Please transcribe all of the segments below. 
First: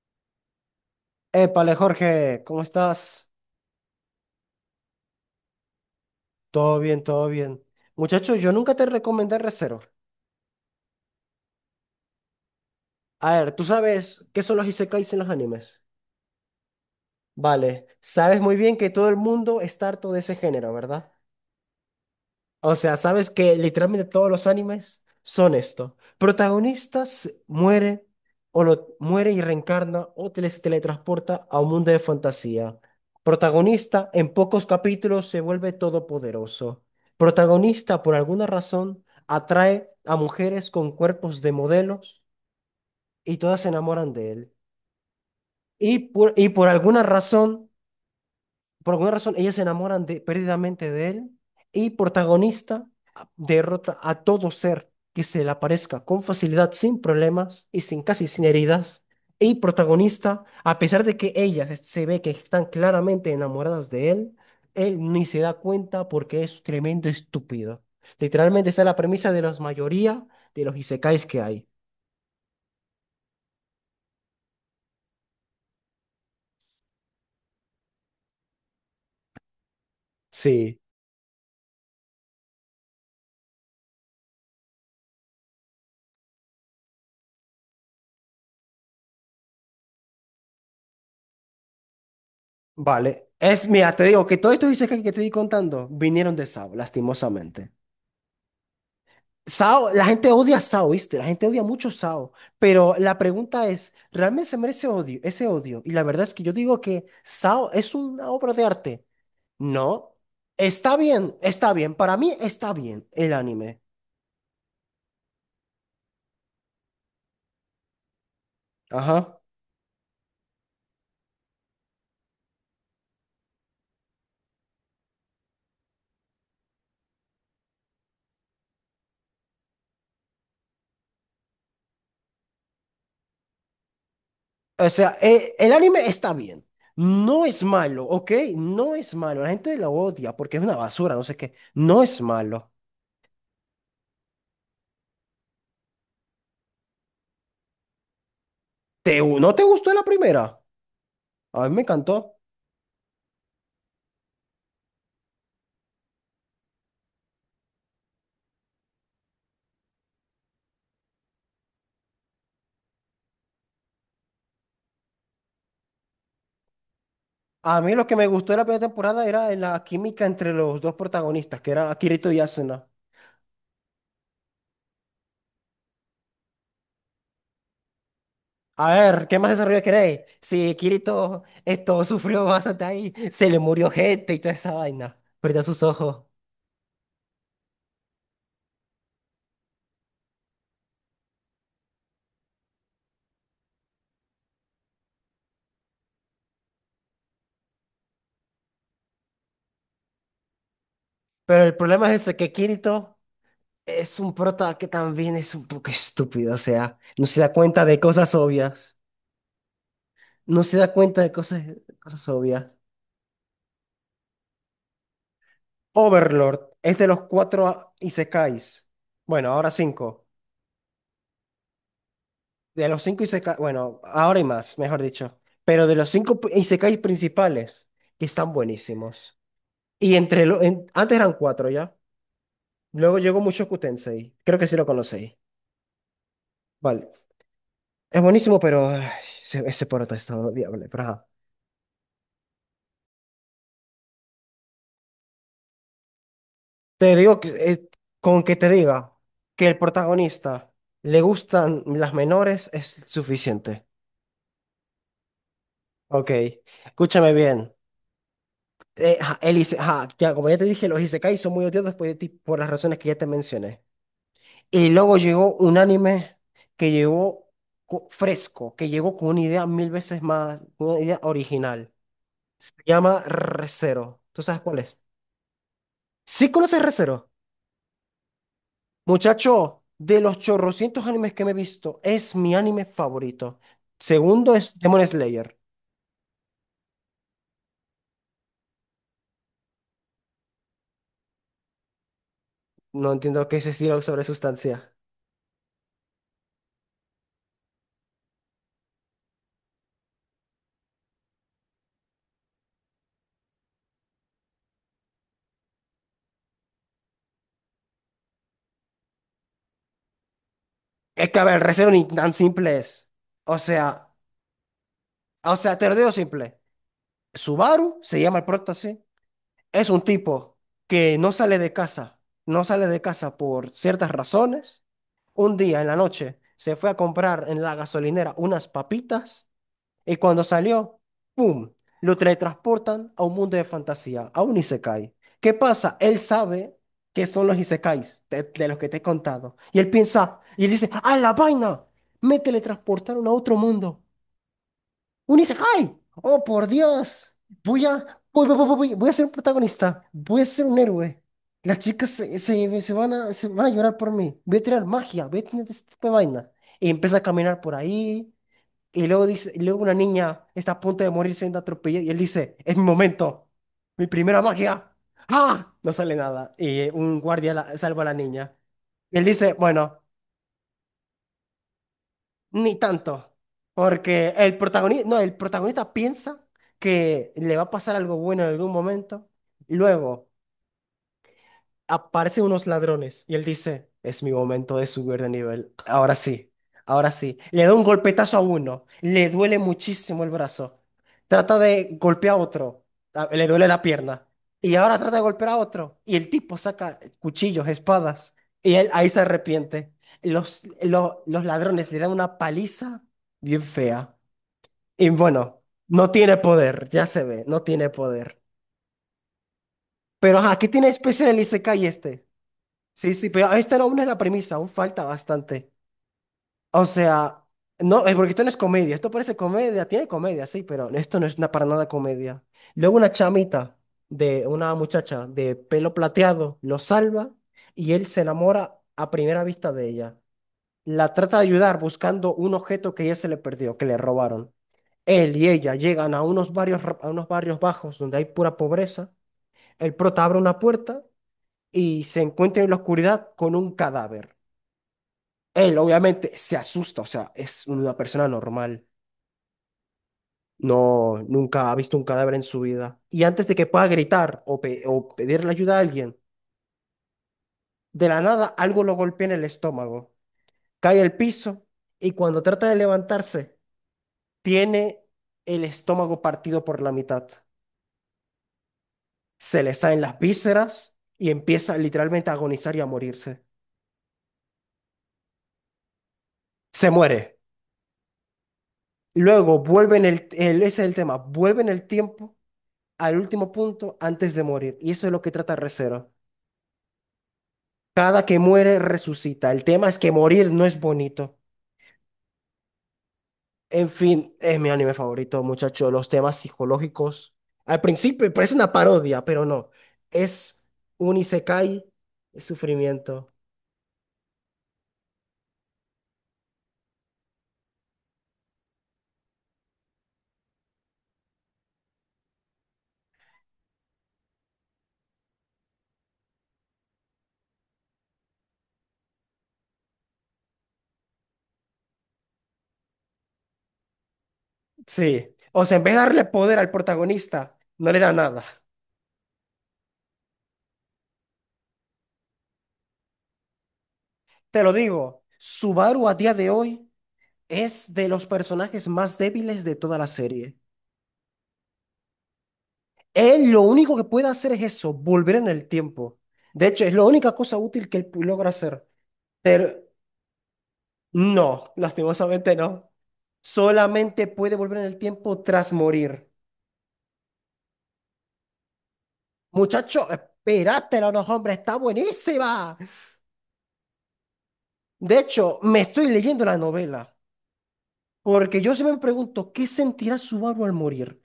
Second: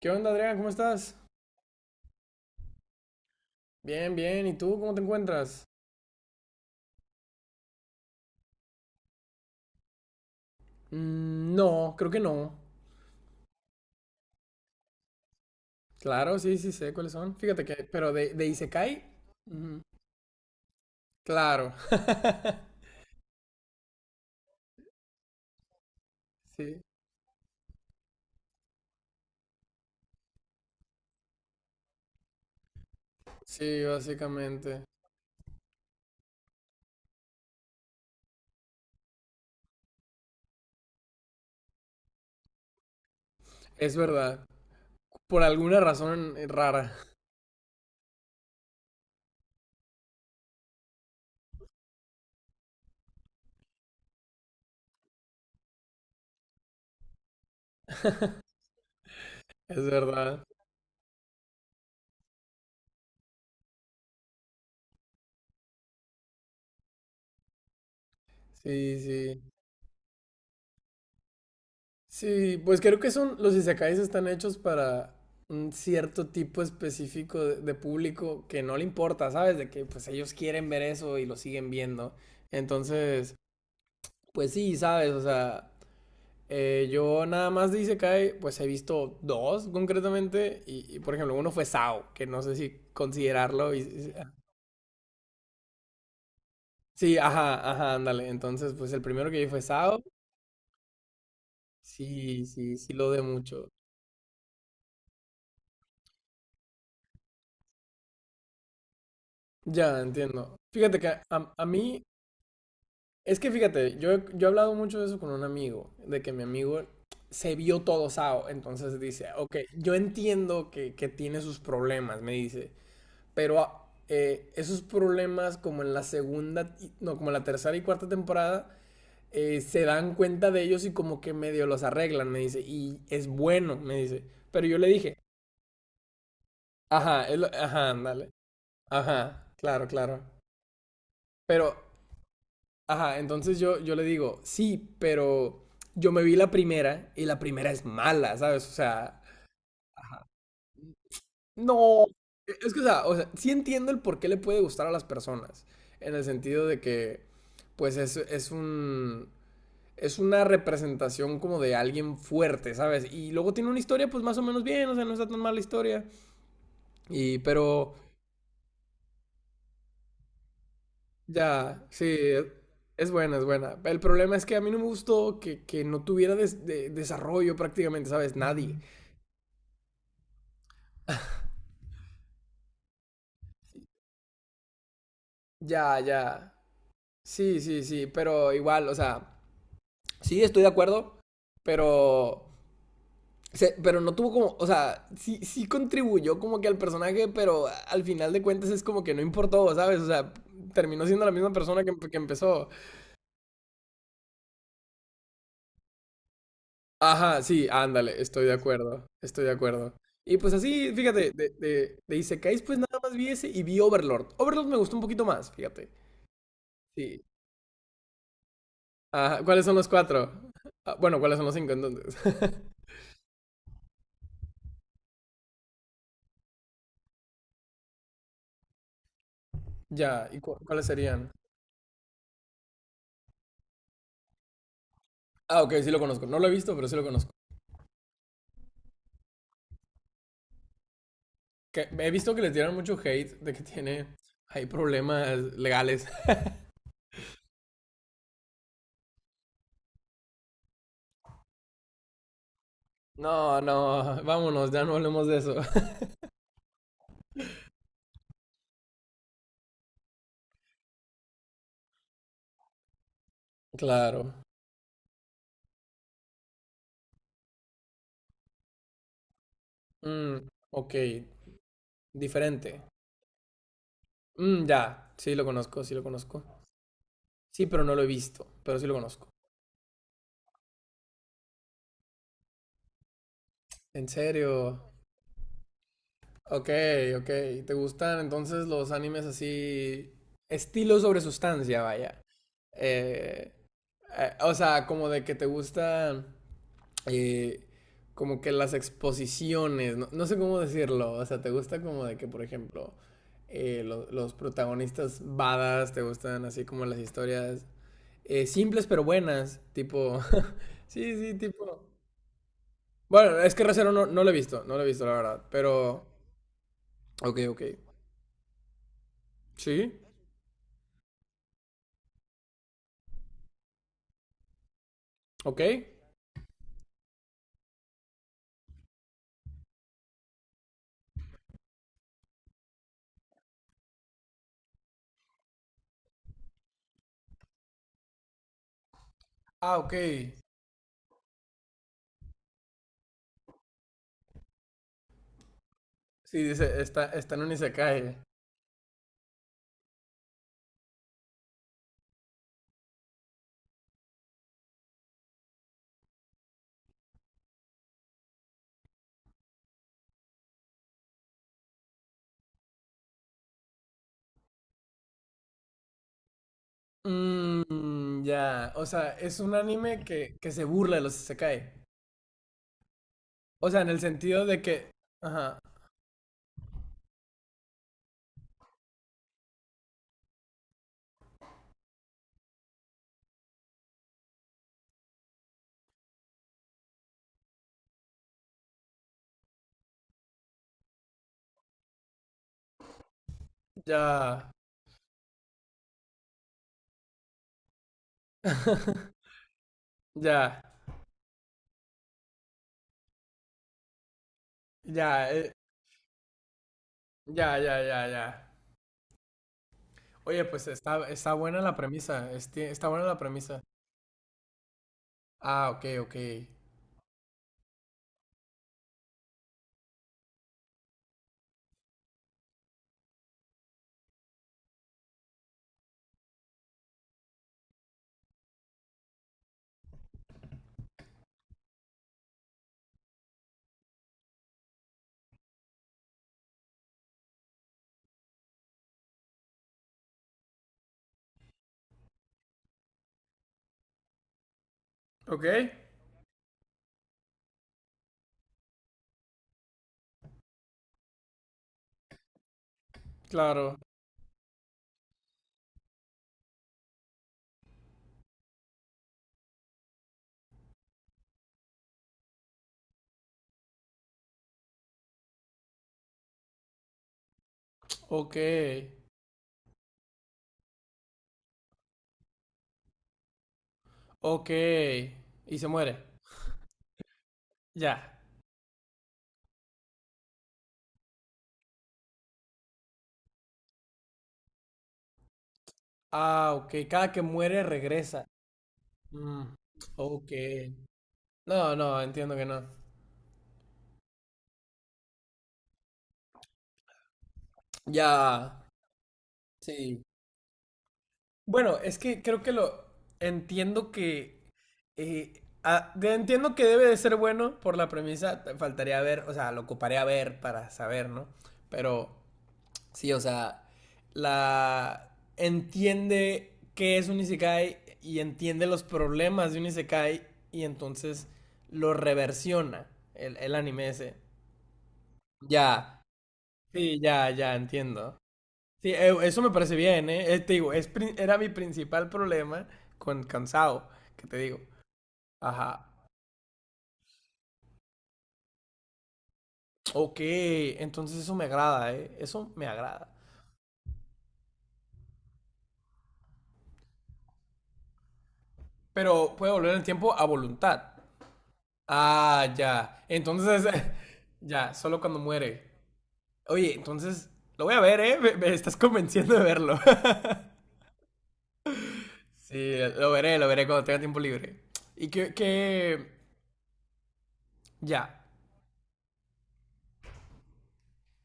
¿Qué onda, Adrián? ¿Cómo estás? Épale, Jorge, ¿cómo estás? Bien, bien. ¿Y tú cómo te encuentras? Todo bien, todo bien. Muchacho, yo nunca te recomendé Re:Zero. Mm, no, creo que no. A ver, ¿tú sabes qué son los isekais en los animes? Claro, sí, sí sé cuáles son. Fíjate que, Vale, pero de, sabes de muy bien que Isekai, todo el mundo mm, está harto de ese género, ¿verdad? claro. O sea, sabes que literalmente todos los animes son esto. Sí, Protagonistas muere o lo muere y reencarna o se teletransporta a un mundo de fantasía. sí, Protagonista en pocos básicamente. capítulos se vuelve todopoderoso. Protagonista por alguna razón atrae a mujeres con cuerpos de modelos y todas se Es enamoran de verdad. él. Por alguna Y por, razón y por rara. alguna razón por alguna razón, ellas se enamoran de, perdidamente de él y protagonista derrota a todo ser que se le aparezca con facilidad, sin problemas y sin casi sin heridas. Y Es verdad. protagonista, a pesar de que se ve que están claramente enamoradas de él, él ni se da cuenta porque es tremendo estúpido. Literalmente esa es la Sí, premisa sí. de la mayoría de los isekais que hay. Sí, pues creo que son, los Isekais están hechos para un cierto tipo específico de público que no le importa, ¿sabes? De que pues ellos quieren Sí, ver eso y lo siguen viendo. Entonces, pues sí, sabes, o sea, yo nada más de Isekai, pues he visto dos concretamente, y, por ejemplo, uno fue Sao, que no sé si vale. Es, considerarlo. Mira, te digo que todos estos isekais que te estoy contando vinieron de Sao, Sí, ajá, lastimosamente. ajá, ándale. Entonces, pues el primero que vi fue Sao, Sao, la gente odia a Sao, ¿viste? La gente odia mucho a Sao. sí, sí, sí Pero lo la de pregunta mucho. es, ¿realmente se merece odio, ese odio? Y la verdad es que yo digo que Sao es una obra de arte. Ya, No. entiendo. Está Fíjate que a, bien, a está bien. mí, Para mí está bien el es que anime. fíjate, yo, yo he hablado mucho de eso con un amigo, de que mi amigo se vio todo Sao, entonces dice, Ajá. ok, yo entiendo que tiene sus problemas, me dice. Pero esos problemas como en la segunda, no, como en la tercera y cuarta temporada, se dan cuenta de ellos y como que medio los arreglan, me dice. Y es bueno, me dice. Pero yo le O sea, dije, el anime está bien. ajá, No es ajá, malo, ándale. ¿ok? No es malo. La Ajá, gente claro, lo claro. odia porque es una basura, no sé qué. Pero, No es malo. ajá, entonces yo le digo, sí, pero yo me vi la primera y la primera es mala, ¿sabes? O ¿Te, sea, no te gustó la primera? A mí me no, encantó. Es que, o sea, sí entiendo el por qué le puede gustar a las personas, en el sentido de que, pues es un, es una representación como de alguien fuerte, ¿sabes? Y luego tiene una historia, pues más o menos bien, o sea, no está tan mala historia. Y, A pero, mí lo que me gustó de la primera temporada era la química entre los dos protagonistas, que ya, era sí, Kirito y Asuna. es buena, es buena. El problema es que a mí no me gustó que no tuviera desarrollo prácticamente, ¿sabes? Nadie. A ver, ¿qué más desarrollo queréis? Si Kirito esto sufrió bastante ahí, se le murió gente y toda esa vaina, perdió sus Ya, ojos. ya. Sí, sí, sí, pero igual, o sea, sí, estoy de acuerdo, pero... Pero no tuvo como, o sea, sí, sí contribuyó como que al personaje, pero al final de cuentas es como que no importó, ¿sabes? O sea, terminó siendo la misma Pero el persona problema que es ese, que empezó. Kirito es un prota que también es un poco estúpido, o sea, no se Ajá, da sí, cuenta de ándale, cosas estoy de obvias, acuerdo, estoy de acuerdo. Y pues no se así, da cuenta fíjate, de de, cosas, de, de cosas Isekais obvias. pues nada más vi ese y vi Overlord. Overlord me gustó un poquito más, fíjate. Overlord es de los Sí. Isekais, Ajá, bueno, ¿cuáles ahora son los cinco. cuatro? Ah, bueno, ¿cuáles son los cinco entonces? De los cinco Isekai, bueno, ahora hay más, mejor dicho. Pero de los Isekais principales, que están buenísimos. Y Ya, ¿y entre cu- cuáles antes serían? eran cuatro ya. Luego llegó Mushoku Tensei. Creo que sí lo conocéis. Ah, ok, sí lo conozco. No lo he visto, pero sí lo Vale. conozco. Es buenísimo, pero ay, ese prota está odiable. Pero ajá. Que he visto que les dieron mucho hate de que tiene. Hay problemas legales. Te digo que, con que te diga que el protagonista le gustan las menores es No, suficiente. no, vámonos, ya no hablemos de eso. Ok. Escúchame bien. Ajá, ya, como ya te dije, los Isekais son muy odiados por las razones que ya te mencioné. Claro. Y luego llegó un anime que llegó fresco, que llegó con una idea mil veces Mm, más, con ok, una idea original. Se diferente. llama Re:Zero. ¿Tú sabes Mm, cuál es? ya, sí lo conozco, sí lo conozco. ¿Sí conoces Re:Zero? Sí, pero no lo he visto, pero sí lo conozco. Muchacho, de los chorrocientos animes que me he visto, es mi anime favorito. En Segundo es serio. Demon Slayer. Ok, ok. ¿Te gustan entonces los animes así? Estilo sobre sustancia, vaya. No entiendo Eh, qué es ese diálogo sobre o sea, sustancia. como de que te gustan eh, como que las exposiciones, no, no sé cómo decirlo, o sea, ¿te gusta como de que, por ejemplo, los protagonistas badas, te gustan así como las historias simples pero buenas, tipo, sí, Es sí, que, a ver, tipo... Re:Zero ni tan simple es. Bueno, es O que Recero no, sea, no lo he visto, no lo he visto, la verdad, o sea, te lo pero... digo simple. Ok, ok. Subaru se llama el prota, sí. Es Sí, un tipo que no sale de casa, no sale de casa por ciertas razones. Un ok. día en la noche se fue a comprar en la gasolinera unas papitas y cuando salió, ¡pum! Lo teletransportan a un mundo de fantasía, a un isekai. ¿Qué pasa? Él sabe que son los isekais de los que te he contado. Ah, Y él ok. piensa, y él dice, ¡ah, la vaina! Me teletransportaron a otro mundo. Un Isekai. Sí, Oh, por dice, está, está Dios. en un Voy a, isekai. Voy a ser un protagonista. Voy a ser un héroe. Las chicas se van a llorar por mí. Voy a tirar magia. Voy a tener este tipo de vaina. Y empieza a caminar por ahí. Y luego dice, y luego una niña está a punto de morir siendo atropellada. Y él dice, es mi momento. Mi primera magia. ¡Ah! No sale nada. Y un guardia salva a la Mmm, niña. ya. O Y sea, él es dice, un bueno. anime que se burla de los isekai. Ni tanto, O sea, en el porque sentido el de que, protagonista, no, el ajá, protagonista piensa que le va a pasar algo bueno en algún momento, y luego aparecen unos ladrones y él dice, es mi momento de subir de nivel. Ahora sí, ahora sí. Le da un golpetazo a uno, le duele muchísimo el brazo. Trata de golpear a otro, ah, le duele la pierna. ya, Y ahora trata de golpear a otro. Y el tipo saca cuchillos, espadas. Y él ahí se arrepiente. Los, ya, lo- los ladrones le dan una paliza bien fea. Y ya, bueno, no tiene poder, ya se ve, ya, no ya, tiene ya, ya. poder. Pero Oye, ajá, pues ¿qué tiene está, especial está el buena la Isekai este? premisa, está buena Sí, la sí, pero premisa. esta aún es la premisa, aún falta Ah, bastante. ok, ok. O sea, no, porque esto no es comedia, esto parece comedia, tiene comedia, sí, pero esto no es una, para nada comedia. Luego una muchacha de pelo plateado lo salva y él se enamora a primera vista de ella. La trata de ayudar buscando un objeto que ella se le perdió, que le robaron. Él y ella llegan a a unos barrios bajos donde hay pura pobreza. El prota abre una puerta y se encuentra en la oscuridad con un cadáver. Ok, Él obviamente se asusta, o sea, es una persona normal. No, nunca ha visto un cadáver en su vida. Y antes de que claro, pueda gritar o pedirle ayuda a alguien, de la nada algo lo golpea en el estómago. Cae al piso y cuando trata de levantarse, tiene el estómago partido por la mitad. ok, Se le salen las vísceras y empieza literalmente a agonizar y a morirse. ok. Y se muere, Se muere. ya. Luego vuelve en ese es el tema, vuelve en el tiempo al último punto antes de morir. Y eso es lo que trata Recero. Ah, ok, cada que muere Cada regresa. que muere, Mm, resucita. El tema es que ok. morir no es bonito. No, no, entiendo que no. En fin, es mi anime favorito, muchacho. Los temas psicológicos. Al principio parece Ya, una parodia, pero no. sí. Es un Bueno, isekai, es que creo es que lo sufrimiento. entiendo que entiendo que debe de ser bueno por la premisa, faltaría ver, o sea, lo ocuparé a ver para saber, ¿no? Pero sí, o sea, la entiende qué es un isekai y entiende los problemas de un isekai y entonces lo reversiona el anime ese. Sí. O sea, en vez de Ya, darle poder al sí, ya, ya protagonista, no le da entiendo. nada. Sí, eso me parece bien, ¿eh? Te digo, era mi principal problema con cansado, que te digo. Te lo digo, Ajá. Subaru a día de hoy es de los personajes más débiles de toda la Ok, serie. entonces eso me agrada, ¿eh? Eso me agrada. Él lo único que puede hacer es eso, volver en el tiempo. De hecho, es la única cosa útil que él logra hacer. Pero puede volver Pero el tiempo a voluntad. no, Ah, lastimosamente no. ya. Entonces, Solamente puede ya, volver en el solo cuando tiempo muere. tras morir. Oye, entonces, lo voy a ver, ¿eh? Me estás convenciendo de verlo. Muchacho, espérátela, no, no, hombre, está buenísima. Sí, lo veré cuando tenga tiempo libre. Y De hecho, me que... estoy leyendo la novela. Ya, Porque yo siempre me pregunto, ¿qué sentirá Subaru al morir?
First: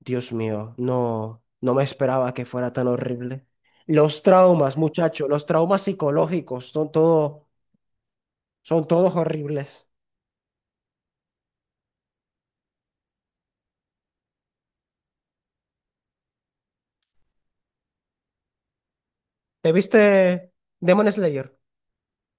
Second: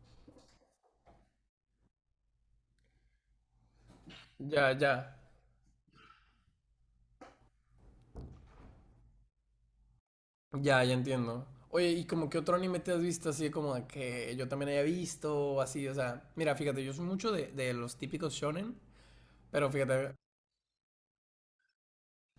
Dios mío, no me esperaba que fuera tan horrible. Los ya, traumas, ya. muchacho, los traumas psicológicos, son todo. Son todos horribles. Ya, ya entiendo. Oye, ¿y como que otro anime te has visto así como de que yo también haya visto o así? O sea, mira, fíjate, yo soy mucho de los típicos shonen, pero ¿Te fíjate, viste Demon Slayer?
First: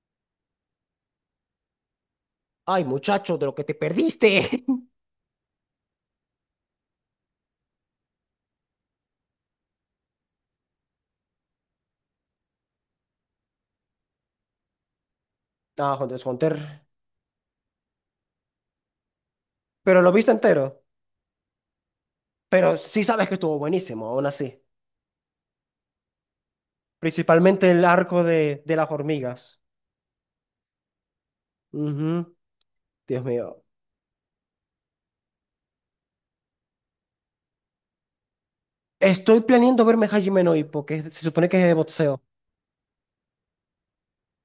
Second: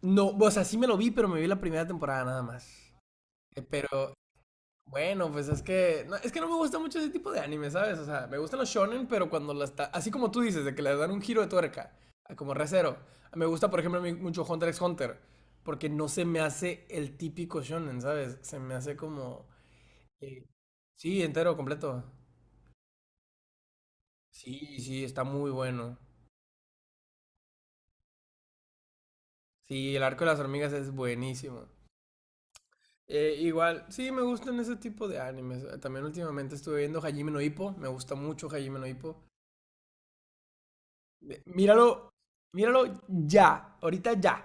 no, o sea, sí me lo vi, pero me vi la primera temporada nada Ay, más. muchacho, de lo que te Pero perdiste. bueno, pues es que no me gusta mucho ese tipo de anime, ¿sabes? O sea, me gustan los shonen, pero cuando así como tú dices, de que le dan un giro de tuerca, a como recero. Me gusta, por ejemplo, a mí mucho Hunter x Hunter, porque Ah, no Hunter se x me Hunter. hace el típico shonen, ¿sabes? Se me hace como Pero lo viste sí, entero. sí, entero, completo. Pero sí sabes que estuvo buenísimo, aún así. Sí, sí, está muy bueno. Principalmente el arco de las hormigas. Sí, el arco de las hormigas es buenísimo. Ujú. Dios mío. Igual, sí, me gustan ese tipo de animes. También últimamente estuve viendo Hajime no Ippo. Me gusta mucho Hajime no Ippo. Estoy planeando verme Hajime no Ippo, que se supone que es de Míralo, boxeo. míralo ya, ahorita ya.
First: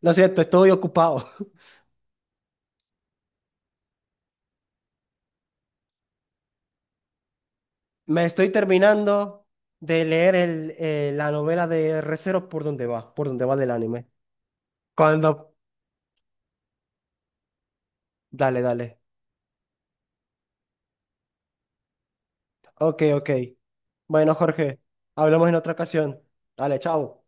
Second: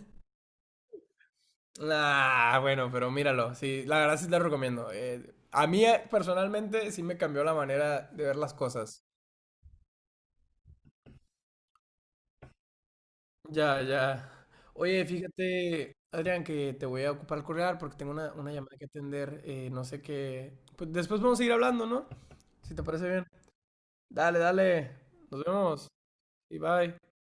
Lo siento, estoy ocupado. Ah, bueno, pero míralo. Sí, la verdad sí te lo recomiendo. A mí personalmente sí me cambió la manera de Me ver estoy las cosas. terminando de leer la novela de Re:Zero por donde va del Ya, anime. ya. Oye, Cuando... fíjate, Adrián, que te voy a ocupar el correal porque tengo una Dale, llamada que dale. atender. Eh, no sé qué. Pues después vamos a seguir hablando, ¿no? Si te Ok, parece bien. ok. Bueno, Dale, Jorge, dale. Nos hablamos en otra vemos. ocasión. Y Dale, bye. chao.